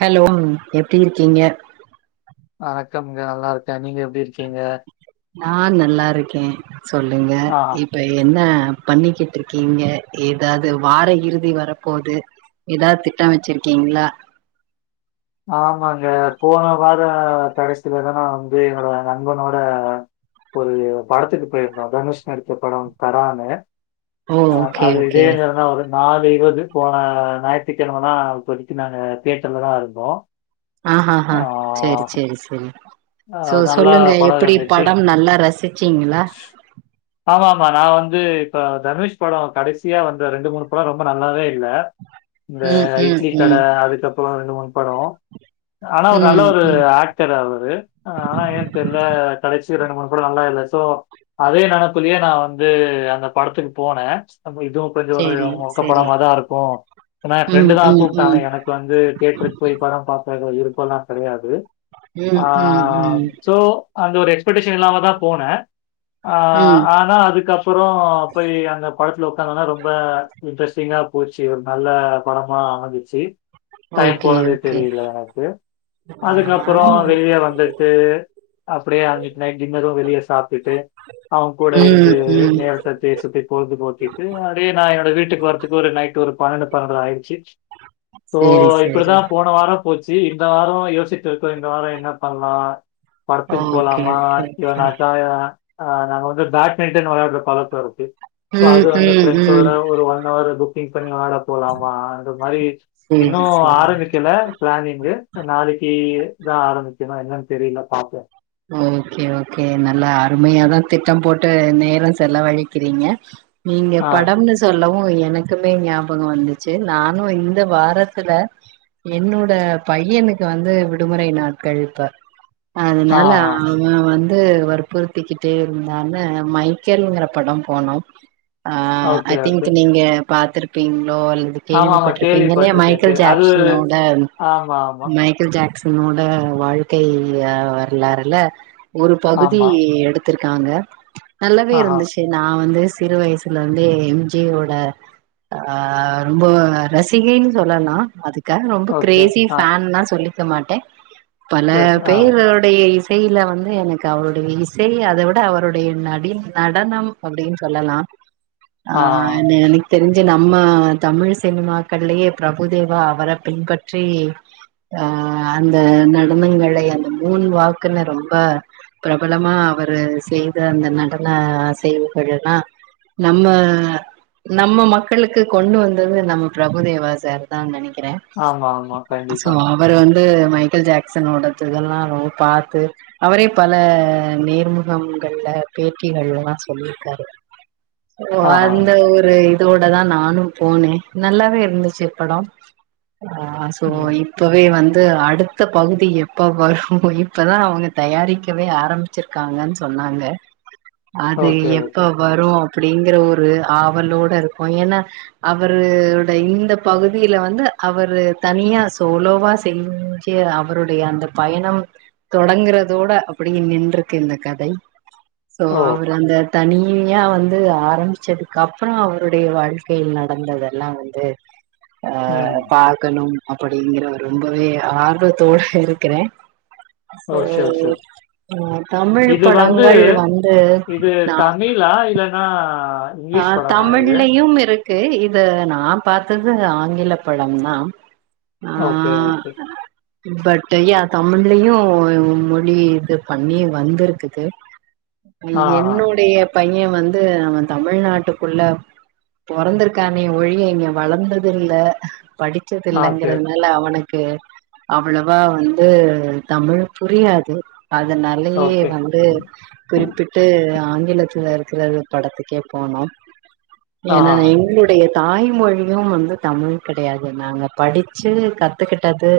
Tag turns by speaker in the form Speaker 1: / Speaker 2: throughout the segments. Speaker 1: Hello எப்டி இருக்கீங்க
Speaker 2: வணக்கம்ங்க நல்லா இருக்கே நீங்க எப்டி இருக்கீங்க
Speaker 1: நான் நல்லா இருக்கே சொல்லுங்க
Speaker 2: ஆ,
Speaker 1: இப்ப என்ன பண்ணிகிட்டு இருக்கீங்க ஏதாவது வார இறுதி வரப்போது எதாவது திட்டம் வச்சிருக்கீங்களா
Speaker 2: ஆமாங்க போன வாரம் கடைசியல தானே வந்து என்னோட நண்பனோட ஒரு படத்துக்கு போயிருந்தோம் தனுஷ் நடிச்ச படம் கரானு
Speaker 1: ஓ
Speaker 2: ஆ
Speaker 1: ஓகே
Speaker 2: அது இதே
Speaker 1: ஓகே
Speaker 2: [unintelligible] நாலு இருவது போன ஞாயித்திக்கிழமதா அப்போதைக்கு நாங்க தேயட்டர்லதான் இருந்தோம்
Speaker 1: ஆ ஆ ஆ செரி செரி செரி
Speaker 2: அ
Speaker 1: சோ
Speaker 2: நல்லா
Speaker 1: சொல்லுங்க
Speaker 2: படம்
Speaker 1: எப்படி
Speaker 2: இருந்துச்சு.
Speaker 1: படம் நல்லா ரசிச்சீங்களா
Speaker 2: ஆமா நான் வந்து இப்ப தனுஷ் படம் கடைசியா வந்த ரெண்டு மூணு படம் ரொம்ப நல்லாவே இல்ல இந்த
Speaker 1: ம் ம்
Speaker 2: இட்லி கட
Speaker 1: ம்
Speaker 2: அதுக்கப்புறம் ரெண்டு மூன் படம் ஆனா ஒரு நல்ல
Speaker 1: ம்
Speaker 2: ஒரு
Speaker 1: ம்
Speaker 2: ஆக்டர் அவரு ஆனா ஏன் தெரில கடைசி ரெண்டு மூணு படம் நல்லாவே இல்ல சோ அதே நினப்புலயே நான் வந்து அந்த படத்துக்கு போனே அப்ப இதுவும் கொஞ்சம் ஒரு
Speaker 1: சரி
Speaker 2: மொக்க
Speaker 1: சரி
Speaker 2: படமாதான் இருக்கு ஏனா என்
Speaker 1: ம்
Speaker 2: ஃப்ரெண்டு தான்
Speaker 1: ம்
Speaker 2: கூப்ட்டா
Speaker 1: ம்
Speaker 2: எனக்கு வந்து தேயட்டுருக்கு போய் படம் பார்க்க விருப்பல்லாம் கடையாது
Speaker 1: ம் ம்
Speaker 2: ஆ
Speaker 1: ம்
Speaker 2: சோ அந்த ஒரு எக்ஸ்படேஷன் இல்லாம தான் போனே ஆ
Speaker 1: ம்
Speaker 2: ஆனா அதுக்கப்புறம் போய் அந்த படத்துல உக்காந்தனா ரொம்ப இன்ட்ரஸ்டிங்கா போச்சு ஒரு நல்ல படமா அமைந்சிச்சு டைம்
Speaker 1: ஓகே
Speaker 2: போனதே
Speaker 1: ஓகே
Speaker 2: தெரியல எனக்கு
Speaker 1: ஆமா
Speaker 2: அதுக்கப்பறம் வெளியே வந்துட்டு டு அப்டிய அன்னிக் நய்ட் டின்னரு வெளிய சாப்டுட்டு அவன் கூட
Speaker 1: ம்
Speaker 2: இருந்து
Speaker 1: ம்
Speaker 2: நேரத்தை பேசுத்தி பொழுது போக்கிட்டு அப்டியே நான் என்னோட வீட்டுக்கு வரறதுக்கு ஒரு நைட் ஒரு பன்னண்டு பன்னண்டரை ஆயிச்சி சோ
Speaker 1: சரி சரி
Speaker 2: இப்படிதான் போன வாரம் போச்சி இந்த வாரம் யோசிட்டு இருக்கேன் இந்த வாரம் என்ன பண்லா படத்துக்கு
Speaker 1: ஓகே
Speaker 2: போலாமா
Speaker 1: ஓகே
Speaker 2: இல்லனாக்கா ஆ நாங்க வந்து பேட்மிண்டன் விளையாடுற பழக்க இருக்கு சோ அது
Speaker 1: ஓகே
Speaker 2: வந்து
Speaker 1: ம் ம் ம்
Speaker 2: ஃபிரெண்சோட ஒரு ஒன் அவர் புக் பண்ணி விளாட போலாமா அந்த மாரி
Speaker 1: சேரி
Speaker 2: இன்னும்
Speaker 1: சேரி
Speaker 2: ஆரம்பிக்கல பிளானிங்கு நாளைக்கு கி தான் ஆரம்பிக்கனும் என்னனு தெரியல பாப்போ
Speaker 1: ஓகே ஓகே நல்லா அருமையாதான் திட்டம் போட்டு நேரம் செல வழிக்கிறீங்க நீங்க
Speaker 2: ஆ,
Speaker 1: படம்னு சொல்லவு எனக்குமே ஞாபக வந்துச்சு நானு இந்த வாரத்துல என்னுட பையனுக்கு வந்து விடுமுறை நாட்கள் இப்ப
Speaker 2: ஆ,
Speaker 1: அதனால
Speaker 2: ஆ.
Speaker 1: அவ வந் து வற்பற்புறுத்திக்கிட்டே இருந்தான்னு மைக்கேல்ங்கிற படம் போனோ ஆ ஐ
Speaker 2: ஓகே, ஓகே.
Speaker 1: திங்க் நீங்க பாத்துருப்பிங் ளோ அல்லது
Speaker 2: ஆமாமா
Speaker 1: கேள்விப்பட்டு இருப்பிங்க
Speaker 2: கேள்விப்பட்டுருக்கேன். கே
Speaker 1: மைக்கேல்
Speaker 2: அது
Speaker 1: ஜாக்சனோட
Speaker 2: ஆமா, ஆமா,
Speaker 1: மைக்கேல் ஜாக்சன் னோட வாழ்க்கை வரலாறுல ஒரு பகுதி
Speaker 2: ஆமா.
Speaker 1: எடுத் துருக்காங்க நல்லாவே
Speaker 2: ஆஹா,
Speaker 1: இருந்துச்சி நா வந்து சிறு வயசுல வந்து எம் ஜே ஓட ஆ ரொம்ப ரசிகைன்னு சொல்லலா அதுக் காக ரொம்ப
Speaker 2: ஓகே.
Speaker 1: கிரேசி
Speaker 2: ஆ,
Speaker 1: ஃபேன்லா சொல்லிக்க மாட்டே பல
Speaker 2: சரி, சரி. ஆ,
Speaker 1: பேரு இசையில வந்து எனக்கு அவருடைய இசை அதவிட அவருடைய நடி நடனம் அப்படின்னு சொல்ல லா ஆ எனக்கு தெரிஞ் சி நம்ம தமிழ் சினிமாக்கள்லயே பிரபுதேவா அவர பின்பற்றி ஆ அந்த நடனங்களை அந்த மூண் வாக்குனு ரொம்ப பிரபலமா அவரு செய்த அந்த நடன அசைவுகளெலா நம்ம நம்ம மக்களுக்கு கொண்டு வந்தது நம்ம பிரபுதேவா சார் தான் நெனைக் கிறே
Speaker 2: ஆமா, ஆமா.
Speaker 1: சோ
Speaker 2: கண்டிப்பா.
Speaker 1: அவரு வந்து மைக்கேல் ஜாக்சனோடத்துகல்லா பாத்து அவரே பல நேர்முகங்கள்ல பேட்டிகள்லெலா சொல்லிருக்காரு ஓ
Speaker 2: ஆஹா,
Speaker 1: அந்த ஒரு இதோடதா நானும் போனே நல்லாவே இருந்துச்சு படோ ஆ சோ
Speaker 2: ம்.
Speaker 1: இப்பவே வந்து அடுத்த பகுதி எப்ப வரு இப்பதா அவங்க தயாரிக்கவே ஆரம்பிச்சிருக்காங்கன் சொன்னாங்க அது
Speaker 2: ஓகே,
Speaker 1: எப்ப
Speaker 2: ஓகே.
Speaker 1: வரு அப்புடிங்கற ஒ ரு ஆவலோட இருக்கோ ஏனா அவருட இந்த பகுதியில வந்து அவரு தனியா சோலோவா செஞ்ச அவருடைய அந்த பயணம் தொடங்குறதோட அப்புடியே நின்றுக்கு இந்த கதை சோ
Speaker 2: ஓ!
Speaker 1: அவர் அந்த தனியா வந்து ஆரம்பிச்சதுக்கு அப்பற அவருடைய வாழ்க்கையில் நடந்ததெல்லா வந்து அ
Speaker 2: ம்.
Speaker 1: பாக்கணும் அப்புடிங்கிற ரொம்பவே ஆர்வத்தோட இருக்கிறே சோ
Speaker 2: ஓ சேர் சேர்
Speaker 1: அ தமிழ்
Speaker 2: இது வந்து
Speaker 1: படங்கள் வந்து
Speaker 2: இது தமிழா அ இல்லனா
Speaker 1: அ தமிழ்லயும் இருக் இருக்கு இத நா பாத்தது ஆங்கில படம் தா ஆ
Speaker 2: ஓகே ஓகே
Speaker 1: பட் யா தமிழ்லயு மொழி இது பண்ணி வந்திருக்கு
Speaker 2: ஆஹா,
Speaker 1: என்னுடைய பைய வந்து அவ தமிழ்நாட்டுக்குள்ள பெறந்திருக்கானே ஒழிய இங்க வளந்தது இல்ல
Speaker 2: ஓகே,
Speaker 1: படிச்சதுல்லங்குறதுனால அவனுக்கு கு அவ்ளவா வந்து தமிழ் புரியாது அதனாலயே
Speaker 2: ஓகே.
Speaker 1: வந்து குறிப்பிட்டு ஆங்கிலத்துலே இருக்குற படத்துக் கே போனோ ஏன்னா
Speaker 2: ஆஹா,
Speaker 1: நா எங்களுடைய தாய்மொழியு வந்து தமிழ் கெடையாது நாங்க படிச்சு கத்துக்கிட்டது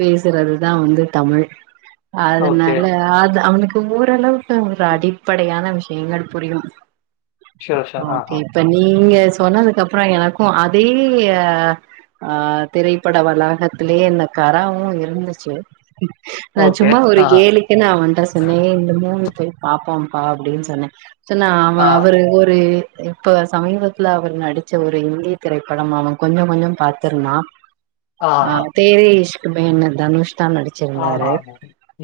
Speaker 1: பேசுறதுதா வந்து தமிழ்
Speaker 2: ஓகே.
Speaker 1: அதனால அது அவனுக்கு ஓரளவுக்கு ஒரு அடிப்படையான விஷயங்கள் புரியு
Speaker 2: ஷூர், ஷூர்.
Speaker 1: ஓகே
Speaker 2: ஆஹா,
Speaker 1: இப்ப நீங்க சொன்னதுக்கு அப்ற எனக்கு அதே ஆ திரைப்பட வளாகத்துலயே என்ன கராவு இருந்துச்சு நா
Speaker 2: ஓகே.
Speaker 1: சும்மா ஒரு
Speaker 2: ஆஹா,
Speaker 1: கேலிக்கு நா உன்ட்ட சொன்ன இந்த முவி போய் பாப்போ ப்பா அப்டின் சொன்ன சோ நா அவ
Speaker 2: ஆ,
Speaker 1: அவரு ஒரு இப்ப சமீபத்துல அவர் நடிச்ச ஒரு இந்தி திரைப்படம் அவ கொஞ்சம் கொஞ்சோ பாத்திருந்தா ஆ
Speaker 2: ஆஹா.
Speaker 1: தேரி இஷ்க்கு மே ன் தனுஷ் தா நடிச்சிருந்தாரு
Speaker 2: ஆமாமா.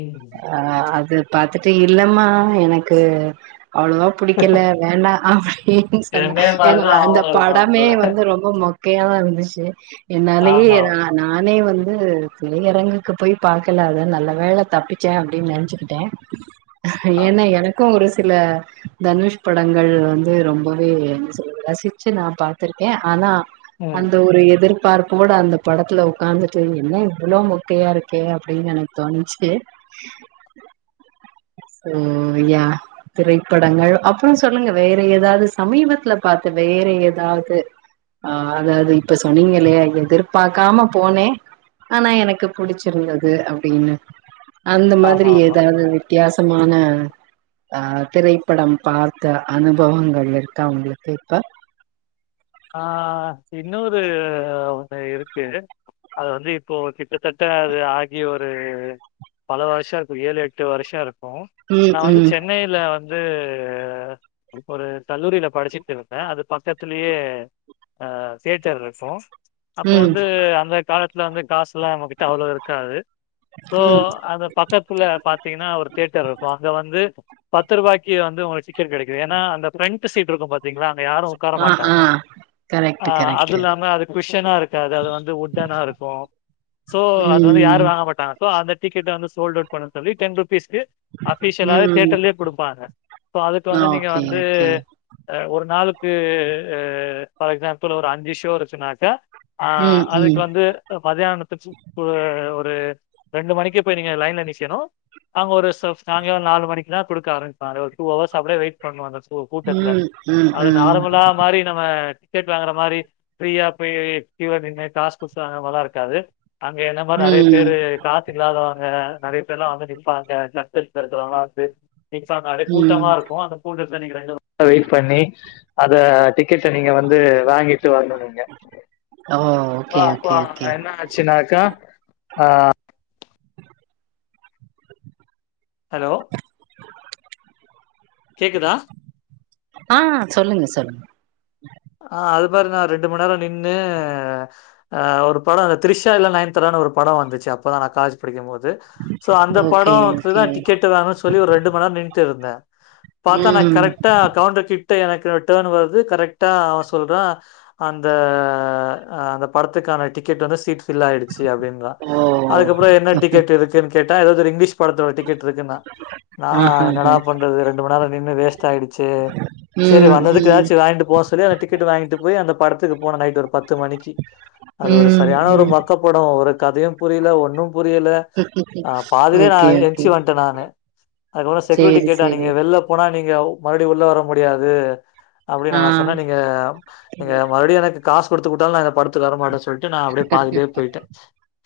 Speaker 2: ம்.
Speaker 1: அ அது பாத்து இது இல்லமா எனக்கு அவ்ளவா புடிக்கல வேண்டா அப்டீனு சொன்னா
Speaker 2: இதே
Speaker 1: ஏன்னா
Speaker 2: மாதிரிதான்
Speaker 1: அந்த
Speaker 2: அவனும் இருக்கான்
Speaker 1: படமே
Speaker 2: போல
Speaker 1: வந்து ரொம்ப மொக் கையாதா இருந்துச்சு என்னாலயே
Speaker 2: ஆமா
Speaker 1: நானே வந் து திரையரங்குக்கு போய் பாக்கலா அத நல்ல வேல தப்பிச்சே அப்டீன்னு நெனச்சுகிட்டே
Speaker 2: ஆமா
Speaker 1: ஏன்னா எனக்கோ ஒரு சில தனுஷ் படங்கள் வந்து ரொம்பவே என்ன சொல்றது ரசிச்சு நா பாத்துருக்கே ஆனா
Speaker 2: ம்.
Speaker 1: அந்த ஒரு எதிர் பார்ப்போட அந்த படத்துல ஒக்காந்துட்டு என்ன இவ்ளோ மெக்கையா இருக்கே அப்டீனு எனக்கு தோணிச்சு ம் யா திரைப்படங்கள் அப்றோ சொல்லுங்க வேற ஏதாவது சமீபத்துல பாத்த வே ற ஏதாவது ஆ அதாவது இப்ப சொன்னீங்கில்லயா எதிர்பார்க்காம போனே ஆனா எனக்கு புடிச்சிருந்தது அப்டீனு அந்த
Speaker 2: ஆமா
Speaker 1: மாதிரி
Speaker 2: ஆமா
Speaker 1: ஏதாவது பாசமான ஆ திரைப்படம் பார்த்த அனுபவங்கள் இருக்கா உங்குளுக்கு இப்ப
Speaker 2: ஆ இன்னோரு ஒன்னு இருக்கு அது வந்து இப்போ கிட்டத்தட்ட அது ஆகி ஒரு பல வருஷோ இருக்கோ ஏழு எட்டு வருஷோ இருக்கோ
Speaker 1: ம்
Speaker 2: நா வந்து
Speaker 1: ம்
Speaker 2: சென்னையில வந்து ஒரு ஒரு கல்லூரில படிச்சுட்டு இருந்த அது பக்கத்துலயே அ தியேட்டர் இருக்கோ அப்ப
Speaker 1: ம்
Speaker 2: வந்து அந்த காலத் துல வந்து காசுலா நம்மகிட்ட அவ்ளோ இருக்காது சோ
Speaker 1: ம்
Speaker 2: அந்த பக்கத்துல பாத்தீங்கன்னா ஒரு தியேட்டர் இருக்கோ அங்க வந்து பத்து ரூபாய்க்கு வந்து உங்குளுக்கு ஸ்டிக்கர் கெடைக்குது ஏன்னா அந்த ஃப்ரெண்ட்டு சீட்டு இருக்கோ பாத்தீங்களா அங்க யாரோ ஒக்கார
Speaker 1: ஆ ஆ
Speaker 2: மாட்டாங்க ஆ
Speaker 1: கரெக்ட்டு
Speaker 2: அது
Speaker 1: கரெக்ட்டு
Speaker 2: இல்லாம அதுக் குஷ்ஷனா இருக்காது அது வந்து உட்டனா இருக்கோ சோ அது வந்து யாரோ
Speaker 1: ம்
Speaker 2: வாங்க மாட்டாங்கோ சோ அந்த டிக்கெட்ட வந்து சோல்ட் அவுட் பண்ண சொல்லி டென் ருபீஸ் க்கு அஃபிஷலா
Speaker 1: ம்
Speaker 2: தேட்டர்ல கடுப்பாங்க இப்போ அதுக்கு
Speaker 1: ஆ
Speaker 2: வந்து நீங்க
Speaker 1: ஓகே
Speaker 2: வந்து
Speaker 1: ஓகே
Speaker 2: அ ஒரு நாளுக்கு ஃபார் எக்ஸாம்பிள் ஒரு அஞ்சி ஷோ வெச்சுனாக்க ஆ
Speaker 1: ம்
Speaker 2: அதுக்கு
Speaker 1: ம்
Speaker 2: வந்து மதியான சூப்பு ஒரு ரெண்டு மணிக்கு போய் நீங்க லைன்ல நிக்கணோ அங்க ஒரு ச சாயங்காலோ நாலு மணிக்குலா குடுக்க ஆரம்பிப்பாங்க ஒரு டூ ஹவர்ஸ் அப்டியே வெயிட் பண்ணுவாங்க கு கூட்டத்துல
Speaker 1: ம் ம்
Speaker 2: அது
Speaker 1: ம்
Speaker 2: நார்மலா மாரி நம்ம டிக்கெட் வாங்குற மாரி ஃப்ரியா போய் க்யூல நின்னு காஸ் குத்தா அது மார்லா இருக்காது அங்க என்ன மாரி நறைய
Speaker 1: ம்
Speaker 2: பேரு காசு இல்லாதவாங்க நறைய பேர்லா வந்து நிப்பாங்க கஸ்டத்ல இருக்குறவங்லா வந்து நிப்பாங்க அப்டீயே
Speaker 1: ம்
Speaker 2: கூட்டமா இருக்கோ அந்த கூட்டத் அத நீங்க ரெண்டு மண்நேரோ வெயிட் பண்ணி அத டிக்கெட்டு வந்து வாங்கிட்டு வர்னோ நீங்க
Speaker 1: ஓ
Speaker 2: சோ
Speaker 1: ஓகே
Speaker 2: அப்போ
Speaker 1: ஓகே
Speaker 2: அங்க
Speaker 1: ஓகே
Speaker 2: என்ன ஆச்சுனாக்கா ஆ ஹலோ கேக்குதா
Speaker 1: ஆ சொல்லுங்க சொல்லுங்க
Speaker 2: ஆ அது மாதிரி நா ரெண்டு மணி நேரோ நின்னு ஆ ஒரு படோ இந்த த்ரிஷா இல்ல நைன்தாரானு ஒரு படோ வந்துச்சு அப்போதா நா காலேஜ் படிக்கும் போது சோ அந்த
Speaker 1: ஓகே ஓகே
Speaker 2: படோத்துக்குதா டிக்கெட் வேணோனு சொல்லி ஒரு ரெண்டு மண்நேரோ நின்ட்டு இருந்த பாத்தா நா
Speaker 1: ம்
Speaker 2: கரெக்டா கவுண்டர் கிட்ட எனக்கு டர்ன் வருது கரெக்ட் டா அவ சொல்றா அந்த அந்த படத்துக்கான டிக்கெட் வந்து சீட் ஃபில் ஆயிடுச்சு அப்டீன்றா
Speaker 1: ஓ
Speaker 2: அதுக்கப்புறோ என்ன டிக்கெட் இருக்கு கேட்டா ஏதாவது இங்கிலீஷ் படத்தோட டிக்கெட் இருக்குன்னா நா
Speaker 1: ஆஹா
Speaker 2: என்னடா பண்றது ரெண்டு மண் நேரோ நின்னு வேஸ்டாயிடுச்சே செரி
Speaker 1: ம்
Speaker 2: வந்ததுக்கு
Speaker 1: ம்
Speaker 2: எதாச்சு வாய்ட்டு போ அந்த டிக்கெட் வாங்கிட்டு போய் அந்த படத்துக்கு போன நைட் ஒரு பத்து மணிக்கு அது ஒரு
Speaker 1: ம்
Speaker 2: சரியான ஒரு
Speaker 1: ம்
Speaker 2: மக்க படோ ஒரு கதையு புரியல ஒன்னும் புரியல அ பாதிலே நா
Speaker 1: ஓகே ஓகே
Speaker 2: என்ச்சி வந்ட்ட நானு அதுக்குப்பு செக்யூரிட்டி
Speaker 1: சேரி
Speaker 2: கேட்டா நீங்க
Speaker 1: சேரி
Speaker 2: வெள்ள போனா நீங்க மறுபடி உள்ள வர முடியாது அப்டின்னா நா
Speaker 1: ஆ
Speaker 2: சொன்னா நீங்க நீங்க மறுபடியு எனக்கு காசு குடுத்து கூப்டாலு நா அந்த படத்துக்கு வர மாட்ட சொல்ட்டு நா அப்டியே பாதிலயே
Speaker 1: கண்டிப்பா.
Speaker 2: போயிட்டே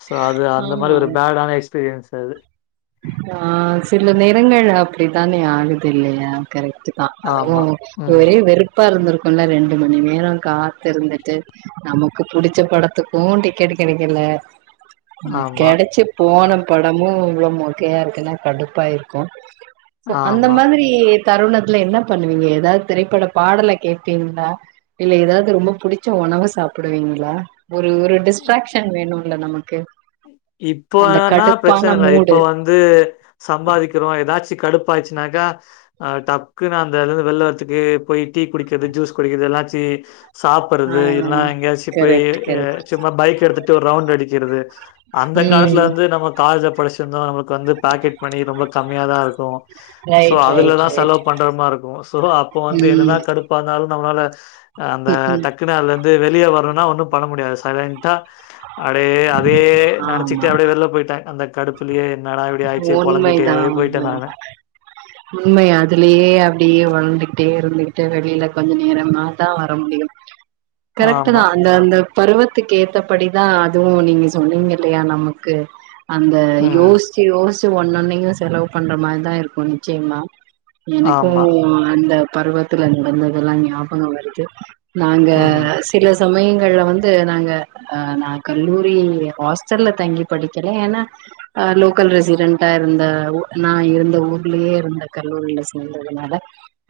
Speaker 2: சோ அது அந்த மாரி
Speaker 1: ஆமா.
Speaker 2: ஒரு பேடான எக்ஸ்பிரியன்ஸ் அது
Speaker 1: ஆ சில நேரங்கள் அப்டித்தானே ஆகுது இல்லையா கரெக்ட்டுதா அதுவு
Speaker 2: ஆமா ம்
Speaker 1: ஒரே வெறுப்பா இருந்திருக்குல்ல ரெண்டு மணி நேர கா த்திருந்துட்டு நமக்கு புடிச்ச படத்துக்கு டிக்கெட் கெடைக்கல
Speaker 2: ஆமா
Speaker 1: கெடைச்சி போன படமு இவ்ள மொக்கையா இருக்குன்னா கடுப்பாயிருக்கு அந்த
Speaker 2: ஆமா
Speaker 1: மாதிரி தருணத்துல என்ன பண்ணுவிங்க எதாவது திரைப்பட பாடல கேப்பிங்களா இல்ல எதாவது ரொம்ப பிடிச்ச உணவ சாப்பிடுவிங்ளா ஒரு ஒரு டிஸ்ட்ராக்ஷன் வேணுல்ல நமக்கு அந்த
Speaker 2: இப்பனா பிரச்சனை
Speaker 1: கடுப்பான
Speaker 2: இல்ல
Speaker 1: மூடு.
Speaker 2: இப்ப வந்து து சம்பாதிக்கிறோ எதாச்சி கடுப்பாச்சு னாக்கா டக்குனு அந்தது வெள்ல வரத்துக்கு போய் டீ குடிக்கிறது ஜூஸ் குடிக்கிறது எதாச்சி
Speaker 1: ஆ
Speaker 2: சாப்படறது இல்னா எங்கயாச்சு போய்
Speaker 1: கரெக்ட் கரெக்ட்
Speaker 2: சும்மா பைக் எடுத்துட்டு ஒரு ரவுண்ட் அடிக்கிறது அந்த காலத்துல
Speaker 1: ம்
Speaker 2: வந்து நம்ம காலேஜ்ல படிச்சிருந்தோ நம்மளுக்கு வந்து பாக்கெட் மணி ரொம்ப கம்மியாதா இருக்கு சோ
Speaker 1: ரைட் ரைட்
Speaker 2: அதுலதா
Speaker 1: ரைட்
Speaker 2: செலவு பண்ற மார்ருக்கு சோ அப்ப வந்து என்னதா
Speaker 1: ம்
Speaker 2: கடுப்பானாலு நம்னால அந்த
Speaker 1: ம்
Speaker 2: டக்குனு அதுலருந்து வெளிய வர ணுனா ஒன்னு பண்ண முடியாது சைலண்ட்டா அடே அதே
Speaker 1: ஆமா
Speaker 2: நெனைச்சிகிட்டு அப்டியே வெளிய போயிட்டே அந்த கடுப்புலயே என்னடா இப்டி ஆயிடுச்சே பொலம்பிட்டே
Speaker 1: உண்மைதா
Speaker 2: போயிட்டே
Speaker 1: உண்மை
Speaker 2: நானு
Speaker 1: உண்மை அதுலயே அப்டியே வந்துகிட்டே இருந்துகிட்டே வெளில கொஞ்ச நேரமாதா வர முடியும் கரெக்ட்டுதா
Speaker 2: ஆமா
Speaker 1: அந்த அந்த பருவத் த்துக்கு ஏத்தபடிதா அதுவு நீங்க சொன்னிங்க இல்லையா நமக்கு அந்த
Speaker 2: ம்
Speaker 1: யோசி ச்சு யோசிச்சு ஒண்ணொன்னையு செலவு பண்ற மாரிதா இருக்கு நிச்சயமா எனக்கு
Speaker 2: ஆமா
Speaker 1: அந்த பருவத்துல நடந்ததெல்லா ஞாபக வருது நாங்க
Speaker 2: ம்
Speaker 1: சில சமயங்கள்ல வந்து நாங்க நா கல்லூரி ஹாஸ்டல்ல தங்கி படிக்கல ஏன்னா லோக்கல் ரெசிடென்ட்டா இருந்த நா இருந்த ஊர்லயே இருந்த கல்லூரில சேந்ததுனால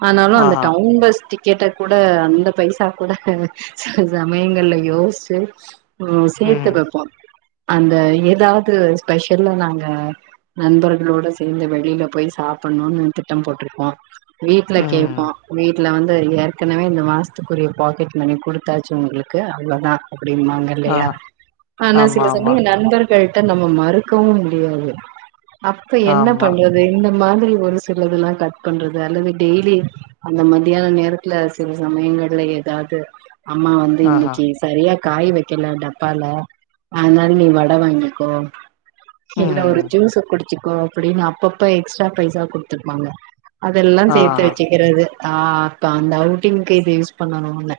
Speaker 1: ஆனாலு அந்த
Speaker 2: ஆஹா
Speaker 1: டவுன் பஸ் டி க்கட்ட கூட அந்த பைசா கூட சில சமயங்கள்ல யோசிச்சு சேத்து
Speaker 2: ம்
Speaker 1: வெப்போ அந்த ஏதாவது ஸ்பெஷல்லா நாங்க நண்பர்களோட சேந்து வெளியில போய் சாப்பிடணுனு திட்டம் போட்ருப்போ வீட்ல கேப்போ
Speaker 2: ம்
Speaker 1: வீட் ல வந்து ஏற்கனவே இந்த மாசத்துக்குரிய பாக்கெட் மணி குடுத்தாச்சு உங்ளுக்கு அவ்ளதா அப்படிம்பாங்க இல்லையா
Speaker 2: ஆஹா
Speaker 1: ஆனா
Speaker 2: ஆமா
Speaker 1: சில
Speaker 2: ஆமா
Speaker 1: சமய நண்பர்கள்ட்ட நம்ம மறுக்கவு முடியாது அப்ப என்ன
Speaker 2: ஆமா
Speaker 1: பண்றது இந்த மாதிரி ஒரு சிலதலா கட் பண்றது அல்லது டெய்லி அந்த மத்யான நேரத்துல சில சமயங்கள்ல ஏதாவது அம்மா வந்து
Speaker 2: ஆஹா
Speaker 1: இன்னைக்கு சரியா காய் வெக்கல டப்பால அதனால நீ வட வாங்கிக்கோ இல்ல ஒரு
Speaker 2: ம்
Speaker 1: ஜூஸ குடிச்சுக்கோ அப்படின்னு அப்பப்ப எக்ஸ்ட்ரா பைசா குடுத்துருப்பாங்க அதெல்லா சேத்து
Speaker 2: ஆஹா
Speaker 1: வெச்சுக்கிறது ஆ அப்ப அந்த அவுட்டிங்க்கு இது யூஸ் பண்ணணுன்னு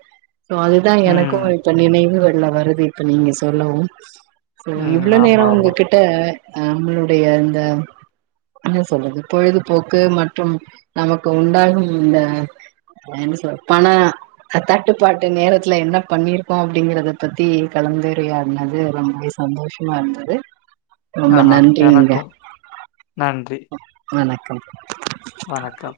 Speaker 1: சோ அதுதா எனக்கு
Speaker 2: ம்
Speaker 1: இப்ப நினைவுகள்ல வருது இப்ப நீங்க சொல்லவு சோ
Speaker 2: ம்
Speaker 1: இவ்ள நேர
Speaker 2: ஆமா ஆமா
Speaker 1: உங்ககிட்ட நம்மளுடைய இந்த என்ன சொல்றது பொழுதுபோக்கு மற்றும் நமக்கு உண்டாகும் இந்த என் சொல் பண தட்டுப்பாட்டு நேரத்துல என்ன பண்ணிருக்கோ அப்படிங்கறத பத்தி கலந்துரையாடுனது ரொம்பவே சந்தோஷமா இருந்தது ரொம்ப
Speaker 2: ஆஹா
Speaker 1: நன்றிங்க
Speaker 2: எனக்கு நன்றி
Speaker 1: வணக்கம்
Speaker 2: வணக்கம்